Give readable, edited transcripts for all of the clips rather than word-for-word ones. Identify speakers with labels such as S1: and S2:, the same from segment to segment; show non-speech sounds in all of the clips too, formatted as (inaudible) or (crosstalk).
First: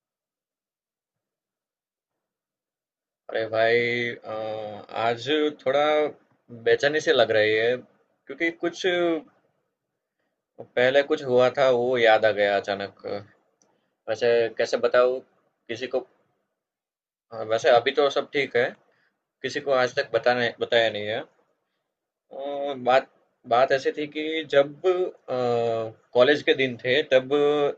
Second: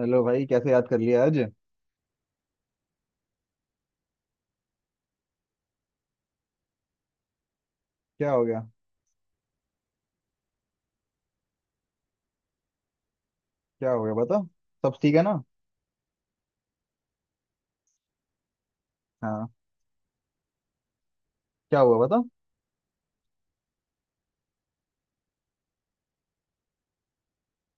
S1: Hello भाई, कैसे याद कर लिया आज।
S2: अरे भाई आज थोड़ा बेचैनी से लग रही है
S1: क्या हो
S2: क्योंकि
S1: गया?
S2: कुछ पहले कुछ हुआ था वो याद आ गया अचानक।
S1: क्या हो गया
S2: वैसे
S1: बता।
S2: कैसे
S1: सब ठीक
S2: बताऊँ
S1: है ना?
S2: किसी को। हाँ, वैसे अभी तो सब ठीक है।
S1: हाँ।
S2: किसी को आज तक बताने बताया नहीं है।
S1: क्या हुआ बता।
S2: बात बात ऐसी थी कि जब कॉलेज के दिन थे तब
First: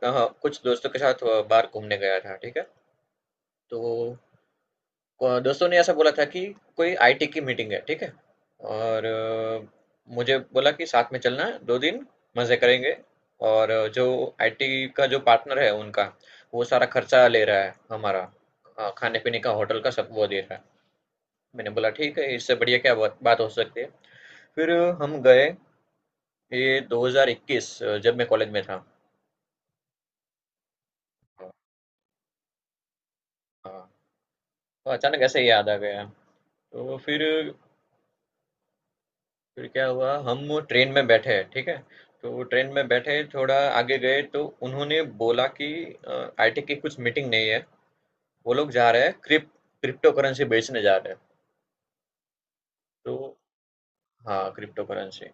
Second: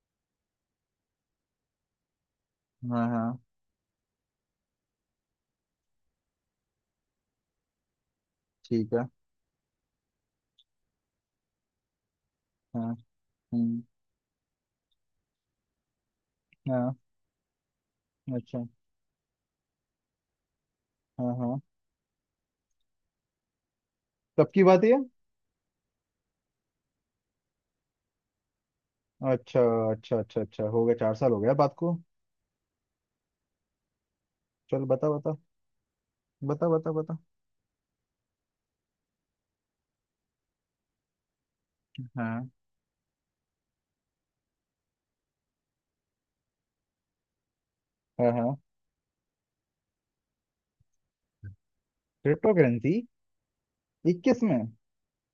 S2: कुछ दोस्तों के साथ बाहर घूमने गया था, ठीक है।
S1: हाँ हाँ।
S2: तो दोस्तों ने ऐसा बोला था कि कोई आईटी की मीटिंग है, ठीक है।
S1: ठीक
S2: और
S1: है।
S2: मुझे बोला कि साथ में चलना, दो दिन मजे
S1: हाँ।
S2: करेंगे। और
S1: हम्म।
S2: जो आईटी का जो पार्टनर है उनका, वो सारा
S1: हाँ।
S2: खर्चा ले रहा है हमारा।
S1: अच्छा।
S2: खाने पीने का होटल का सब वो दे रहा है।
S1: हाँ हाँ।
S2: मैंने बोला ठीक है, इससे बढ़िया क्या बात बात हो सकती है।
S1: कब की
S2: फिर
S1: बात है ये?
S2: हम गए। ये 2021 जब मैं कॉलेज में था।
S1: अच्छा। अच्छा अच्छा अच्छा, हो गया 4 साल हो गया बात को।
S2: हाँ।
S1: चल
S2: तो
S1: बता
S2: अचानक
S1: बता।
S2: ऐसे ही याद आ गया।
S1: बता बता
S2: तो
S1: बता।
S2: फिर फिर क्या हुआ, हम वो ट्रेन में बैठे हैं ठीक है। तो
S1: हाँ
S2: ट्रेन में बैठे थोड़ा आगे गए तो उन्होंने बोला कि आईटी की कुछ मीटिंग नहीं है।
S1: हाँ।
S2: वो
S1: हाँ।
S2: लोग जा रहे हैं क्रिप्टो करेंसी बेचने जा रहे हैं।
S1: Crypto currency.
S2: तो
S1: इक्कीस
S2: हाँ,
S1: में।
S2: Crypto currency.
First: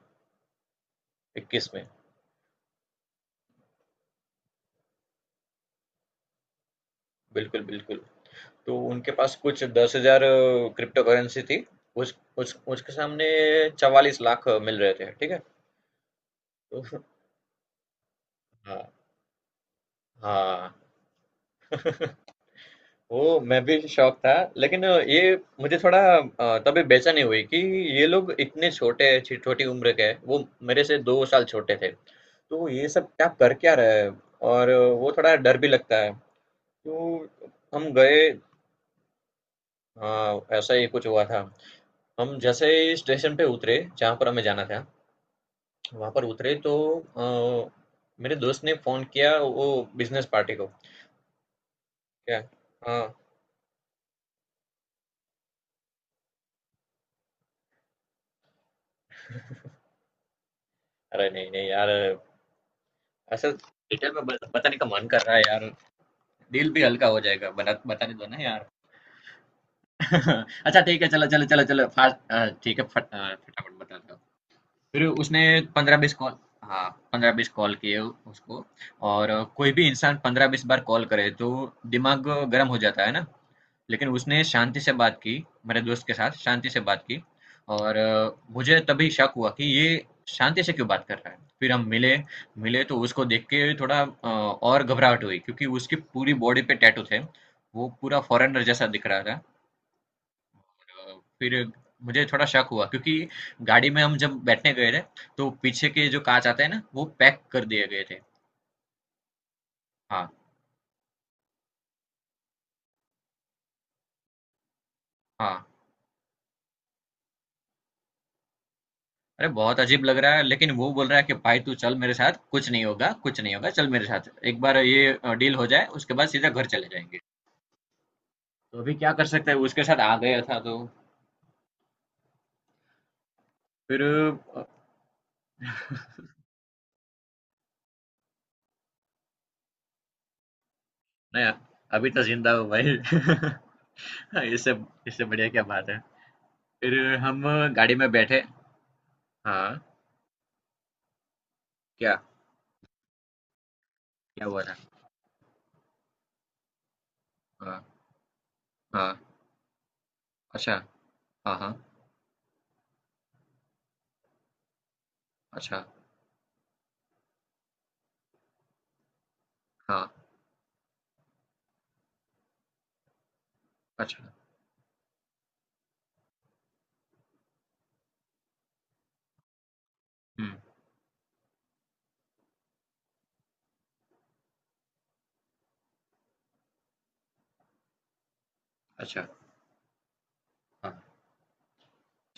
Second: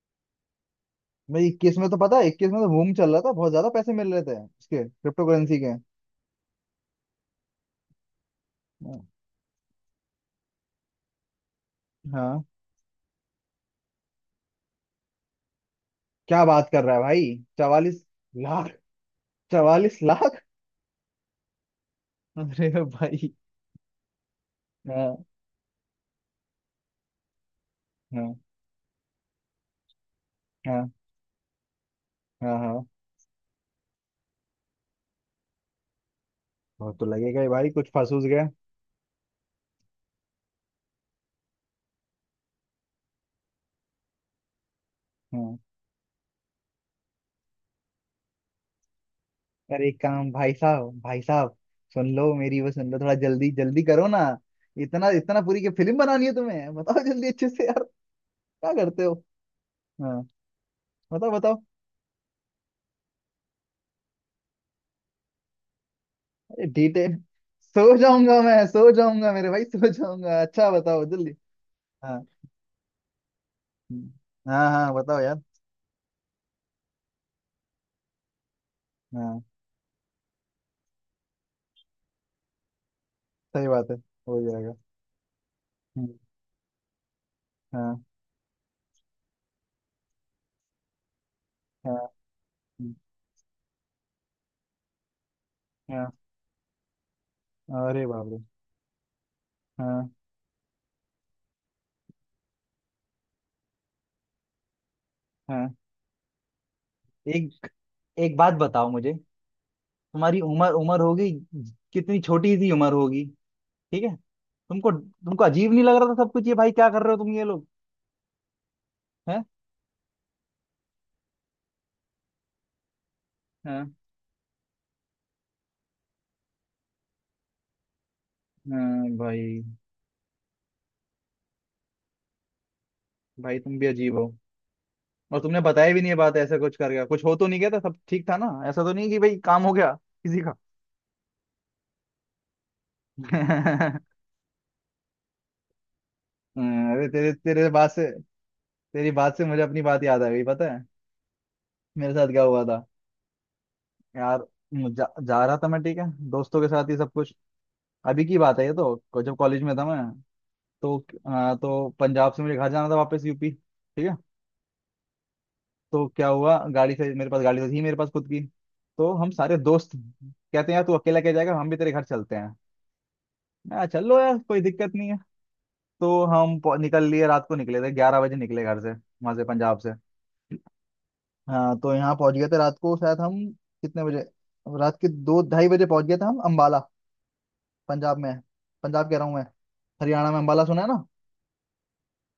S1: भाई
S2: इक्कीस
S1: इक्कीस
S2: में।
S1: में तो पता है, इक्कीस में तो बूम चल रहा था, बहुत ज्यादा पैसे मिल रहे थे इसके, क्रिप्टो करेंसी के।
S2: बिल्कुल बिल्कुल। तो उनके पास कुछ 10 हजार क्रिप्टो करेंसी थी।
S1: हाँ।
S2: उस उसके सामने 44 लाख मिल रहे थे, ठीक है।
S1: क्या बात
S2: तो
S1: कर रहा है भाई, 44 लाख।
S2: हाँ
S1: 44 लाख?
S2: हाँ। (laughs)
S1: अरे भाई।
S2: ओ मैं भी शौक था लेकिन ये
S1: हाँ।
S2: मुझे थोड़ा, तभी बेचैनी हुई कि ये
S1: हाँ।
S2: लोग इतने छोटे छोटी उम्र के हैं। वो मेरे
S1: हाँ
S2: से 2 साल छोटे थे।
S1: हाँ।
S2: तो
S1: हाँ।
S2: ये सब क्या रहे हैं। और वो थोड़ा डर भी लगता है।
S1: वो तो
S2: तो
S1: लगेगा ही भाई, कुछ
S2: हम
S1: फंसूस
S2: गए।
S1: गया।
S2: हाँ ऐसा ही कुछ हुआ था। हम जैसे ही स्टेशन पे उतरे, जहाँ पर हमें जाना था,
S1: हाँ।
S2: वहाँ पर उतरे तो मेरे दोस्त ने फोन किया वो
S1: यार एक
S2: बिजनेस
S1: काम, भाई
S2: पार्टी को।
S1: साहब भाई साहब, सुन लो
S2: क्या।
S1: मेरी वो, सुन लो,
S2: हाँ।
S1: थोड़ा जल्दी जल्दी करो ना। इतना इतना पूरी की फिल्म बनानी है तुम्हें? बताओ जल्दी अच्छे से यार। क्या करते हो। हाँ,
S2: अरे
S1: बताओ
S2: नहीं
S1: बताओ।
S2: नहीं यार, ऐसा डिटेल में बताने का मन कर रहा है यार।
S1: अरे
S2: दिल भी हल्का
S1: डिटेल।
S2: हो जाएगा, बना
S1: सो
S2: बताने दो
S1: जाऊंगा
S2: ना
S1: मैं,
S2: यार।
S1: सो जाऊंगा मेरे भाई, सो जाऊंगा।
S2: (laughs)
S1: अच्छा
S2: अच्छा ठीक
S1: बताओ
S2: है, चलो
S1: जल्दी।
S2: चलो चलो चलो
S1: हाँ।
S2: फास्ट। ठीक है, फटाफट बता
S1: हम्म।
S2: दो।
S1: हाँ हाँ
S2: फिर
S1: बताओ यार।
S2: उसने 15-20 कॉल, हाँ 15-20 कॉल किए उसको। और
S1: हाँ।
S2: कोई भी इंसान 15-20 बार कॉल करे तो दिमाग गर्म हो जाता है ना।
S1: सही बात है।
S2: लेकिन
S1: हो
S2: उसने
S1: जाएगा।
S2: शांति से बात की, मेरे
S1: हम्म।
S2: दोस्त के साथ शांति से बात की। और
S1: हाँ।
S2: मुझे तभी शक हुआ कि ये शांति से क्यों बात कर रहा है। फिर हम
S1: हाँ।
S2: मिले, मिले
S1: हम्म।
S2: तो उसको देख के थोड़ा और घबराहट हुई क्योंकि उसकी
S1: हाँ।
S2: पूरी बॉडी पे टैटू थे। वो
S1: अरे
S2: पूरा
S1: बाप रे।
S2: फॉरेनर जैसा दिख रहा था।
S1: हाँ।
S2: फिर मुझे थोड़ा शक हुआ क्योंकि गाड़ी में हम जब बैठने गए थे, तो
S1: हाँ।
S2: पीछे के जो कांच आते हैं ना वो पैक कर
S1: एक,
S2: दिए गए थे।
S1: एक बात बताओ मुझे।
S2: हाँ,
S1: तुम्हारी उम्र उम्र होगी, कितनी छोटी सी उम्र होगी। ठीक है। तुमको तुमको अजीब
S2: हाँ।
S1: नहीं लग रहा था सब कुछ? ये भाई क्या कर रहे हो तुम ये लोग? हैं?
S2: अरे बहुत अजीब लग रहा है लेकिन वो बोल रहा है कि भाई तू चल मेरे साथ, कुछ नहीं होगा कुछ नहीं होगा, चल
S1: हाँ।
S2: मेरे साथ, एक बार ये डील हो जाए उसके बाद सीधा घर चले जाएंगे। तो अभी
S1: हाँ
S2: क्या कर सकते
S1: भाई।
S2: हैं, उसके साथ आ गया था तो।
S1: भाई तुम भी
S2: फिर
S1: अजीब हो। और तुमने बताया भी नहीं ये बात? ऐसा कुछ कर गया, कुछ हो तो नहीं गया था? सब ठीक था ना? ऐसा तो नहीं कि भाई काम हो गया किसी का।
S2: नया, अभी तो जिंदा हूँ भाई।
S1: (laughs)
S2: (laughs) इससे इससे बढ़िया क्या बात है।
S1: हाँ, अरे
S2: फिर
S1: तेरे
S2: हम
S1: तेरे बात
S2: गाड़ी
S1: से
S2: में बैठे।
S1: तेरी बात से मुझे अपनी
S2: हाँ।
S1: बात याद आ गई पता है। मेरे
S2: क्या
S1: साथ क्या हुआ था यार।
S2: क्या हुआ था।
S1: जा रहा था मैं, ठीक है, दोस्तों के साथ ही सब कुछ।
S2: हाँ
S1: अभी की बात है ये तो,
S2: हाँ।
S1: जब कॉलेज में था मैं।
S2: अच्छा।
S1: तो
S2: हाँ हाँ।
S1: तो पंजाब से मुझे घर जाना था वापस, UP, ठीक है।
S2: अच्छा।
S1: तो क्या हुआ, गाड़ी से, मेरे पास गाड़ी तो थी मेरे पास खुद की। तो हम सारे दोस्त
S2: हाँ।
S1: कहते हैं यार तू अकेला क्या जाएगा, हम भी तेरे घर चलते हैं। मैं कहा, चलो
S2: अच्छा।
S1: यार कोई दिक्कत नहीं है। तो हम निकल लिए, रात को निकले थे, 11 बजे निकले घर से, वहां से पंजाब से।
S2: हम्म।
S1: हाँ तो यहाँ पहुंच गए थे रात को शायद हम। कितने बजे? रात के दो ढाई बजे पहुंच गए थे हम, अम्बाला। पंजाब में, पंजाब कह रहा
S2: अच्छा।
S1: हूँ मैं, हरियाणा में अम्बाला, सुना है ना?
S2: हाँ।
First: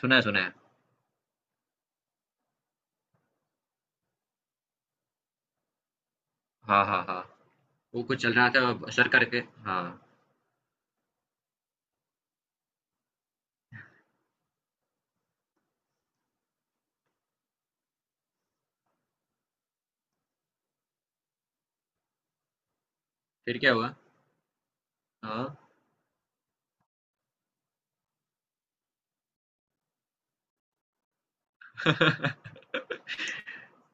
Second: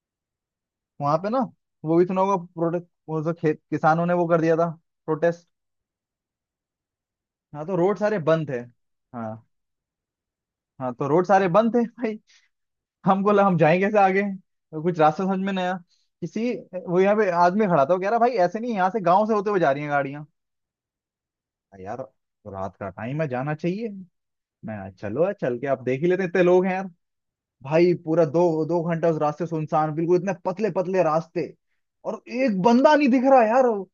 S2: सुना है सुना है।
S1: वहां पे ना, वो भी सुना होगा, प्रोटेस्ट, वो जो खेत किसानों ने वो कर दिया था, प्रोटेस्ट।
S2: हाँ हाँ हाँ।
S1: हाँ तो रोड
S2: वो
S1: सारे
S2: कुछ चल रहा
S1: बंद थे।
S2: था सर करके।
S1: हाँ।
S2: हाँ।
S1: हाँ तो रोड सारे बंद थे भाई। हमको लगा हम जाएं कैसे आगे, तो कुछ रास्ता समझ में नहीं आया। किसी, वो यहाँ पे आदमी खड़ा था, वो कह रहा भाई ऐसे नहीं, यहाँ से गांव से होते हुए जा रही हैं गाड़ियां। यार रात का टाइम है, जाना
S2: फिर क्या
S1: चाहिए।
S2: हुआ।
S1: मैं चलो यार,
S2: हाँ।
S1: चल के आप देख ही लेते हैं, इतने लोग हैं यार। भाई पूरा दो दो घंटा उस रास्ते सुनसान, बिल्कुल इतने पतले पतले रास्ते,
S2: (laughs)
S1: और एक बंदा नहीं दिख रहा यार वो।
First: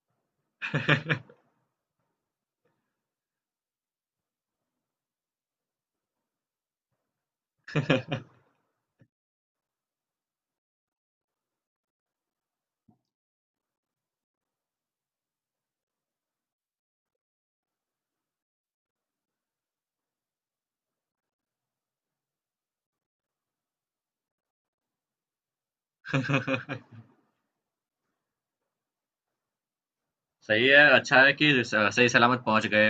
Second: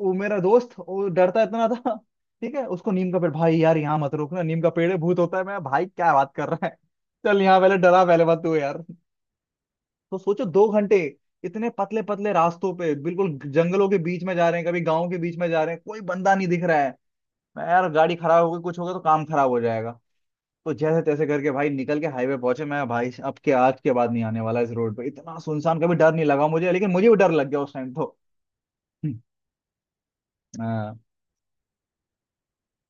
S1: वो मेरा दोस्त वो डरता इतना था, ठीक है, उसको नीम का पेड़ भाई, यार यहाँ मत रुकना नीम का पेड़ है, भूत होता है। मैं भाई क्या बात कर रहा है, चल यहाँ पहले डरा, पहले मत तू यार। तो सोचो 2 घंटे, इतने पतले पतले रास्तों पे, बिल्कुल जंगलों के बीच में जा रहे हैं, कभी गांव के बीच में जा रहे हैं, कोई बंदा नहीं दिख रहा है। मैं यार गाड़ी खराब हो गई कुछ हो गया तो काम खराब हो जाएगा। तो जैसे तैसे करके भाई निकल के हाईवे पहुंचे। मैं भाई अब के, आज के बाद नहीं आने वाला इस रोड पे, इतना सुनसान कभी डर नहीं लगा मुझे, लेकिन मुझे भी डर लग गया उस टाइम तो। हम्म।
S2: सही है,
S1: हाँ,
S2: अच्छा है कि सही सलामत पहुंच गए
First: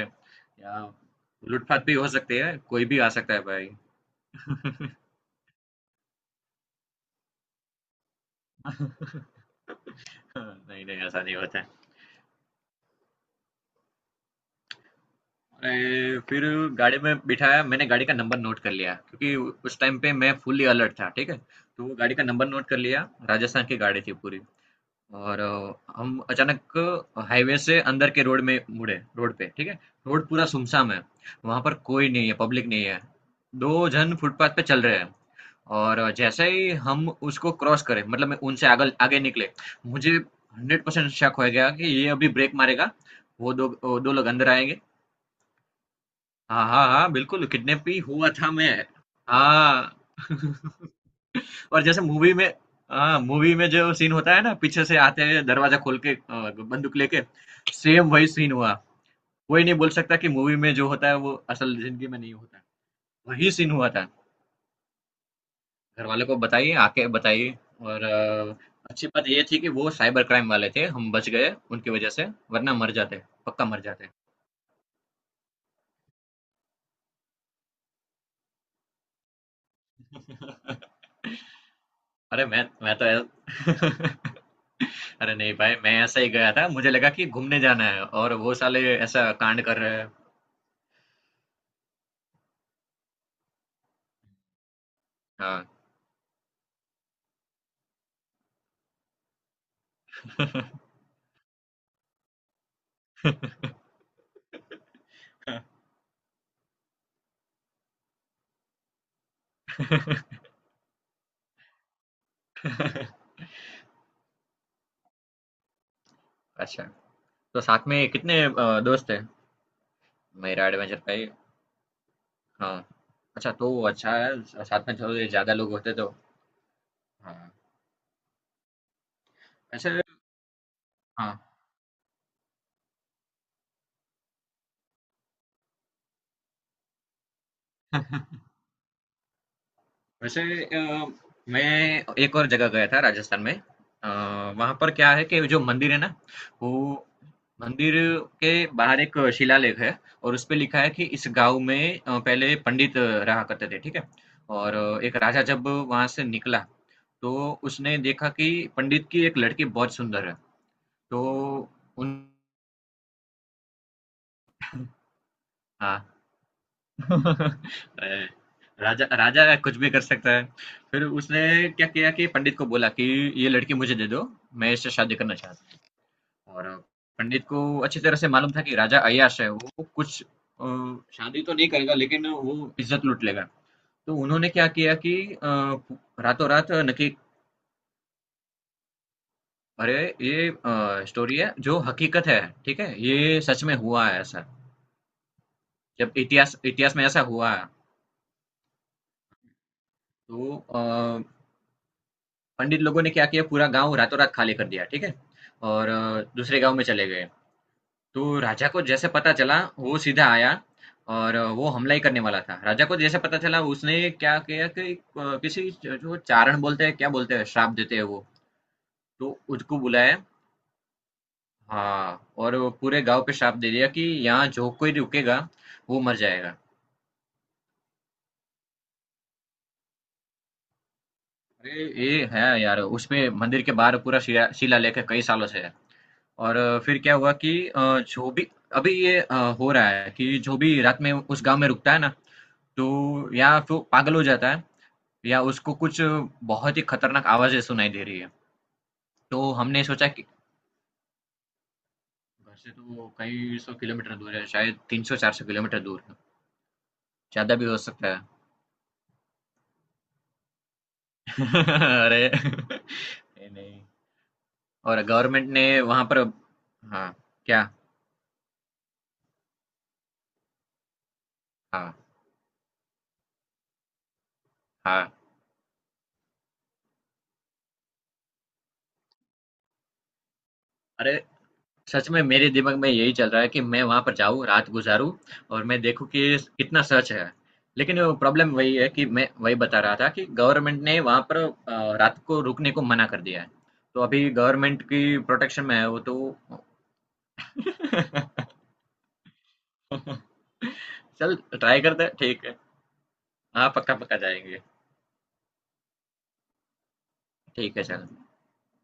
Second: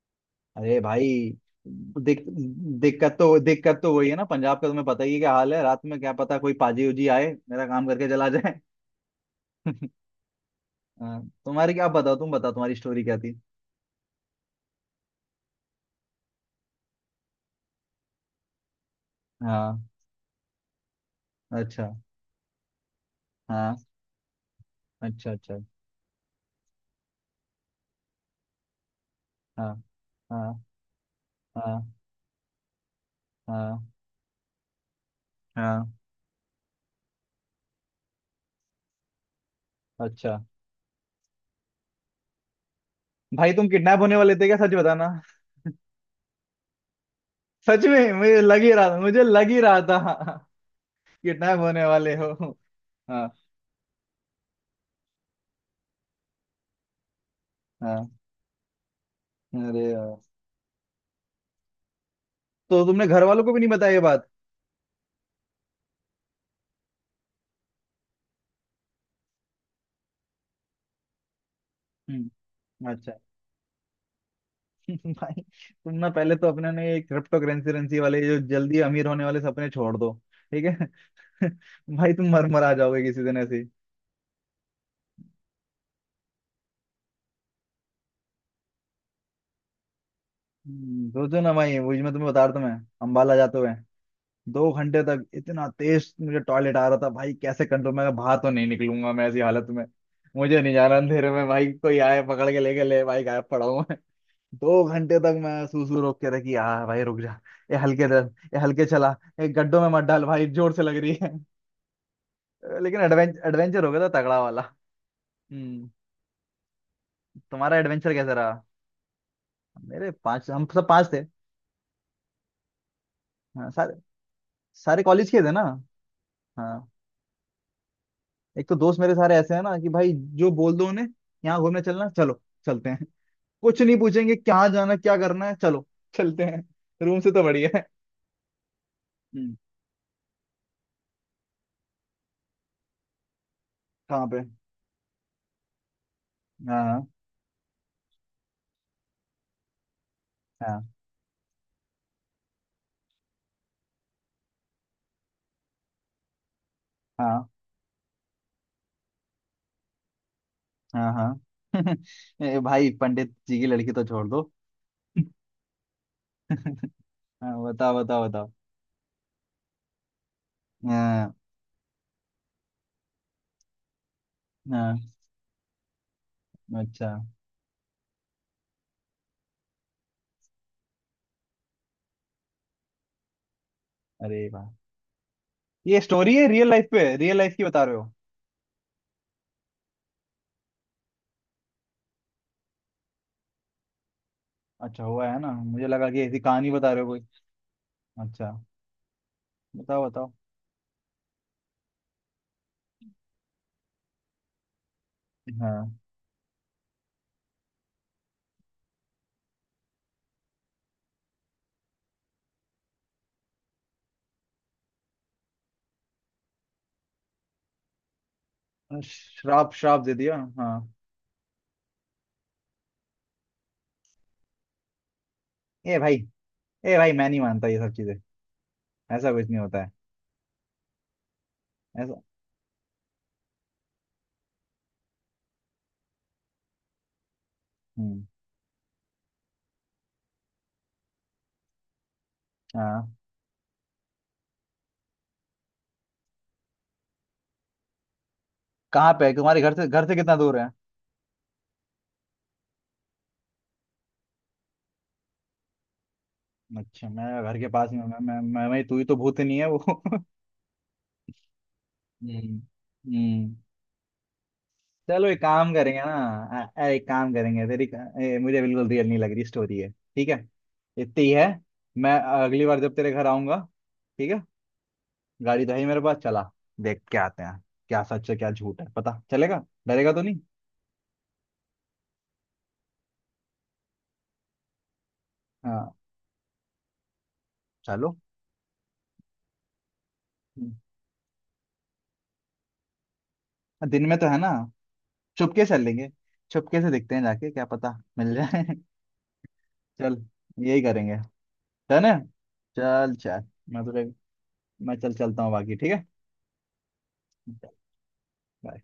S1: अरे
S2: यहाँ।
S1: भाई,
S2: लूटपाट भी हो
S1: दिक,
S2: सकती है, कोई भी आ
S1: दिक्कत
S2: सकता
S1: तो,
S2: है भाई।
S1: दिक्कत तो वही है ना, पंजाब का तुम्हें पता ही है क्या हाल है, रात में क्या पता कोई पाजी उजी आए, मेरा काम करके चला जाए।
S2: (laughs)
S1: (laughs)
S2: नहीं नहीं ऐसा
S1: हाँ,
S2: नहीं होता
S1: तुम्हारी
S2: है।
S1: क्या, आप बताओ, तुम बताओ, तुम्हारी स्टोरी क्या थी।
S2: अरे, फिर गाड़ी में बिठाया, मैंने गाड़ी का नंबर नोट कर लिया क्योंकि उस
S1: हाँ।
S2: टाइम पे मैं फुल्ली अलर्ट था, ठीक है। तो
S1: अच्छा।
S2: वो गाड़ी का नंबर नोट कर लिया, राजस्थान की
S1: हाँ।
S2: गाड़ी थी पूरी।
S1: अच्छा
S2: और
S1: अच्छा।
S2: हम अचानक हाईवे से अंदर के रोड में मुड़े, रोड पे ठीक
S1: हाँ।
S2: है। रोड पूरा
S1: हाँ।
S2: सुमसाम है, वहां पर
S1: हाँ।
S2: कोई नहीं है, पब्लिक नहीं है।
S1: हाँ।
S2: दो जन फुटपाथ पे चल रहे हैं।
S1: हाँ।
S2: और जैसे ही हम उसको क्रॉस करें, मतलब मैं उनसे आगे आगे निकले, मुझे
S1: अच्छा,
S2: 100% शक हो गया कि ये अभी ब्रेक मारेगा।
S1: भाई
S2: वो
S1: तुम
S2: दो वो
S1: किडनैप
S2: दो
S1: होने
S2: लोग
S1: वाले थे
S2: अंदर
S1: क्या? सच
S2: आएंगे।
S1: बताना।
S2: हाँ हाँ हाँ बिल्कुल
S1: सच
S2: किडनैप ही
S1: में
S2: हुआ
S1: मुझे
S2: था
S1: लग
S2: मैं।
S1: ही रहा था, मुझे लग ही रहा था।
S2: हाँ
S1: (laughs)
S2: (laughs)
S1: किडनैप
S2: और
S1: होने
S2: जैसे
S1: वाले हो।
S2: मूवी में, हाँ
S1: हाँ।
S2: मूवी में जो सीन होता है ना, पीछे से आते हैं दरवाजा खोल के बंदूक लेके,
S1: हाँ।
S2: सेम वही सीन हुआ। कोई नहीं
S1: अरे
S2: बोल सकता
S1: यार,
S2: कि मूवी में जो होता है वो असल जिंदगी में नहीं होता।
S1: तो तुमने घर वालों
S2: वही
S1: को भी नहीं
S2: सीन हुआ
S1: बताया ये
S2: था।
S1: बात?
S2: घर वालों को बताइए आके बताइए। और अच्छी बात ये थी कि वो साइबर क्राइम वाले थे, हम बच गए उनकी वजह से। वरना
S1: हम्म।
S2: मर
S1: अच्छा।
S2: जाते, पक्का मर जाते।
S1: (laughs) भाई तुम ना, पहले तो अपने ने ये क्रिप्टो करेंसी वाले जो जल्दी अमीर होने वाले सपने छोड़ दो। ठीक है।
S2: (laughs)
S1: (laughs) भाई तुम
S2: अरे
S1: मर मर
S2: मैं
S1: आ
S2: मैं
S1: जाओगे
S2: तो
S1: किसी दिन ऐसे ही।
S2: (laughs) अरे नहीं भाई मैं ऐसा ही गया था, मुझे लगा कि घूमने जाना है और वो साले ऐसा कांड कर रहे हैं।
S1: सोचो ना भाई, वही मैं तुम्हें बता रहा था। मैं अंबाला जाते हुए, 2 घंटे तक इतना
S2: हाँ।
S1: तेज मुझे टॉयलेट आ रहा था भाई, कैसे कंट्रोल। मैं कहा, बाहर तो नहीं निकलूंगा मैं ऐसी हालत में, मुझे नहीं जाना अंधेरे में, भाई कोई आए पकड़ के लेके ले, भाई गायब पड़ा हूं मैं। 2 घंटे तक मैं सूसू रोक के रखी, यार भाई रुक जा, ये हल्के दर, ये हल्के चला, ये गड्ढों में मत डाल भाई, जोर से लग रही है। लेकिन एडवेंचर एडवेंचर हो गया था, तगड़ा वाला। हम्म।
S2: अच्छा, तो
S1: तुम्हारा
S2: साथ में
S1: एडवेंचर कैसा
S2: कितने
S1: रहा।
S2: दोस्त हैं?
S1: मेरे 5, हम
S2: मेरा
S1: सब
S2: एडवेंचर
S1: 5
S2: का
S1: थे।
S2: ये। हाँ, अच्छा
S1: हाँ,
S2: तो वो
S1: सारे,
S2: अच्छा है, साथ में
S1: सारे
S2: थोड़े
S1: कॉलेज के थे
S2: ज़्यादा
S1: ना।
S2: लोग होते तो।
S1: हाँ,
S2: हाँ,
S1: एक तो दोस्त मेरे सारे ऐसे हैं ना कि
S2: वैसे।
S1: भाई, जो बोल दो उन्हें,
S2: हाँ,
S1: यहाँ घूमने चलना, चलो चलते हैं। कुछ नहीं पूछेंगे, कहाँ जाना क्या करना है, चलो चलते हैं, रूम से तो बढ़िया है। हम्म,
S2: वैसे मैं एक और जगह गया था राजस्थान में। आ,
S1: कहाँ पे?
S2: वहाँ पर क्या है कि जो मंदिर है ना, वो
S1: हाँ।
S2: मंदिर के बाहर एक शिलालेख है। और उस पे लिखा
S1: हाँ।
S2: है कि इस गांव में पहले पंडित रहा करते थे, ठीक है। और एक राजा जब वहां से निकला, तो
S1: हाँ।
S2: उसने देखा कि पंडित की एक लड़की बहुत सुंदर है।
S1: हाँ।
S2: तो
S1: हाँ। (laughs)
S2: उन,
S1: ए, भाई पंडित जी की लड़की तो छोड़ दो। (laughs)
S2: हाँ (laughs)
S1: हाँ, बताओ
S2: अरे,
S1: बताओ बताओ।
S2: राजा राजा कुछ भी कर सकता है। फिर
S1: हाँ।
S2: उसने क्या किया कि पंडित को बोला कि ये लड़की मुझे दे दो, मैं इससे
S1: हाँ।
S2: शादी करना चाहता हूँ। और
S1: अच्छा।
S2: पंडित को अच्छी तरह से मालूम था कि राजा अय्याश है, वो कुछ शादी तो नहीं करेगा लेकिन वो इज्जत लूट लेगा। तो
S1: अरे
S2: उन्होंने क्या
S1: वाह,
S2: किया कि
S1: ये स्टोरी है
S2: रातों
S1: रियल
S2: रात
S1: लाइफ पे,
S2: नक्की,
S1: रियल लाइफ की बता रहे हो?
S2: अरे ये स्टोरी है जो हकीकत है, ठीक है, ये सच में हुआ है ऐसा।
S1: अच्छा हुआ है ना, मुझे लगा
S2: जब
S1: कि ऐसी
S2: इतिहास
S1: कहानी बता
S2: इतिहास
S1: रहे
S2: में
S1: हो कोई।
S2: ऐसा हुआ है।
S1: अच्छा बताओ बताओ।
S2: तो पंडित लोगों ने क्या किया, पूरा गाँव रातों रात खाली कर दिया, ठीक है? और
S1: हाँ।
S2: दूसरे गाँव में चले गए। तो राजा को जैसे पता चला वो सीधा आया और वो हमला ही करने वाला था। राजा को जैसे पता चला उसने क्या किया कि किसी जो चारण बोलते हैं क्या बोलते हैं, श्राप देते हैं वो, तो
S1: श्राप,
S2: उसको
S1: श्राप दे
S2: बुलाया।
S1: दिया, हाँ।
S2: हाँ और वो पूरे गांव पे श्राप दे दिया कि यहाँ जो कोई रुकेगा
S1: ए
S2: वो
S1: भाई,
S2: मर जाएगा।
S1: ए भाई मैं नहीं मानता ये सब चीजें, ऐसा कुछ नहीं होता है।
S2: अरे
S1: ऐसा।
S2: ये है यार, उसमें मंदिर के बाहर पूरा शिलालेख है, कई सालों से है। और फिर क्या हुआ कि
S1: हम्म।
S2: जो भी अभी ये हो रहा है कि जो भी रात में उस गांव में रुकता है ना, तो
S1: हाँ।
S2: या तो पागल हो जाता है, या उसको कुछ बहुत ही खतरनाक आवाजें सुनाई दे रही है।
S1: कहाँ पे है?
S2: तो
S1: तुम्हारे घर
S2: हमने
S1: से, घर
S2: सोचा
S1: से
S2: कि
S1: कितना दूर है?
S2: घर से तो कई सौ किलोमीटर दूर है, शायद 300-400 किलोमीटर दूर है,
S1: अच्छा, मैं
S2: ज्यादा
S1: घर
S2: भी
S1: के
S2: हो
S1: पास में,
S2: सकता
S1: मैं
S2: है।
S1: मैं मैं, मैं तू ही तो भूत नहीं है वो। (laughs)
S2: (laughs) अरे
S1: हम्म।
S2: ये
S1: हम्म।
S2: नहीं। और
S1: चलो एक
S2: गवर्नमेंट ने
S1: काम करेंगे
S2: वहां
S1: ना,
S2: पर,
S1: अरे एक
S2: हाँ।
S1: काम करेंगे
S2: क्या।
S1: तेरी। ए, मुझे बिल्कुल रियल नहीं लग रही स्टोरी है, ठीक है, इतनी ही है।
S2: हाँ
S1: मैं, अगली बार जब तेरे घर आऊंगा, ठीक है,
S2: हाँ।
S1: गाड़ी तो है ही मेरे पास, चला देख के आते हैं, क्या सच है क्या झूठ है पता चलेगा, डरेगा तो नहीं।
S2: अरे सच में मेरे दिमाग में यही चल रहा है कि मैं वहाँ पर जाऊँ, रात गुज़ारूँ और मैं
S1: हाँ।
S2: देखूँ कि कितना सर्च है। लेकिन
S1: चलो।
S2: प्रॉब्लम वही है कि मैं वही बता रहा था कि
S1: हम्म।
S2: गवर्नमेंट ने वहाँ पर रात को रुकने को मना कर दिया है। तो
S1: दिन में तो
S2: अभी
S1: है ना?
S2: गवर्नमेंट की प्रोटेक्शन
S1: चुपके
S2: में
S1: से
S2: है वो
S1: लेंगे,
S2: तो।
S1: चुपके से देखते हैं जाके, क्या पता मिल जाए। (laughs)
S2: (laughs)
S1: चल, यही करेंगे।
S2: चल ट्राई करते
S1: डन
S2: हैं,
S1: है।
S2: ठीक है।
S1: चल चल।
S2: हाँ,
S1: मैं
S2: पक्का
S1: तो,
S2: पक्का जाएँगे।
S1: मैं चल चलता हूँ बाकी ठीक है। चल,
S2: ठीक है, चल।
S1: Bye.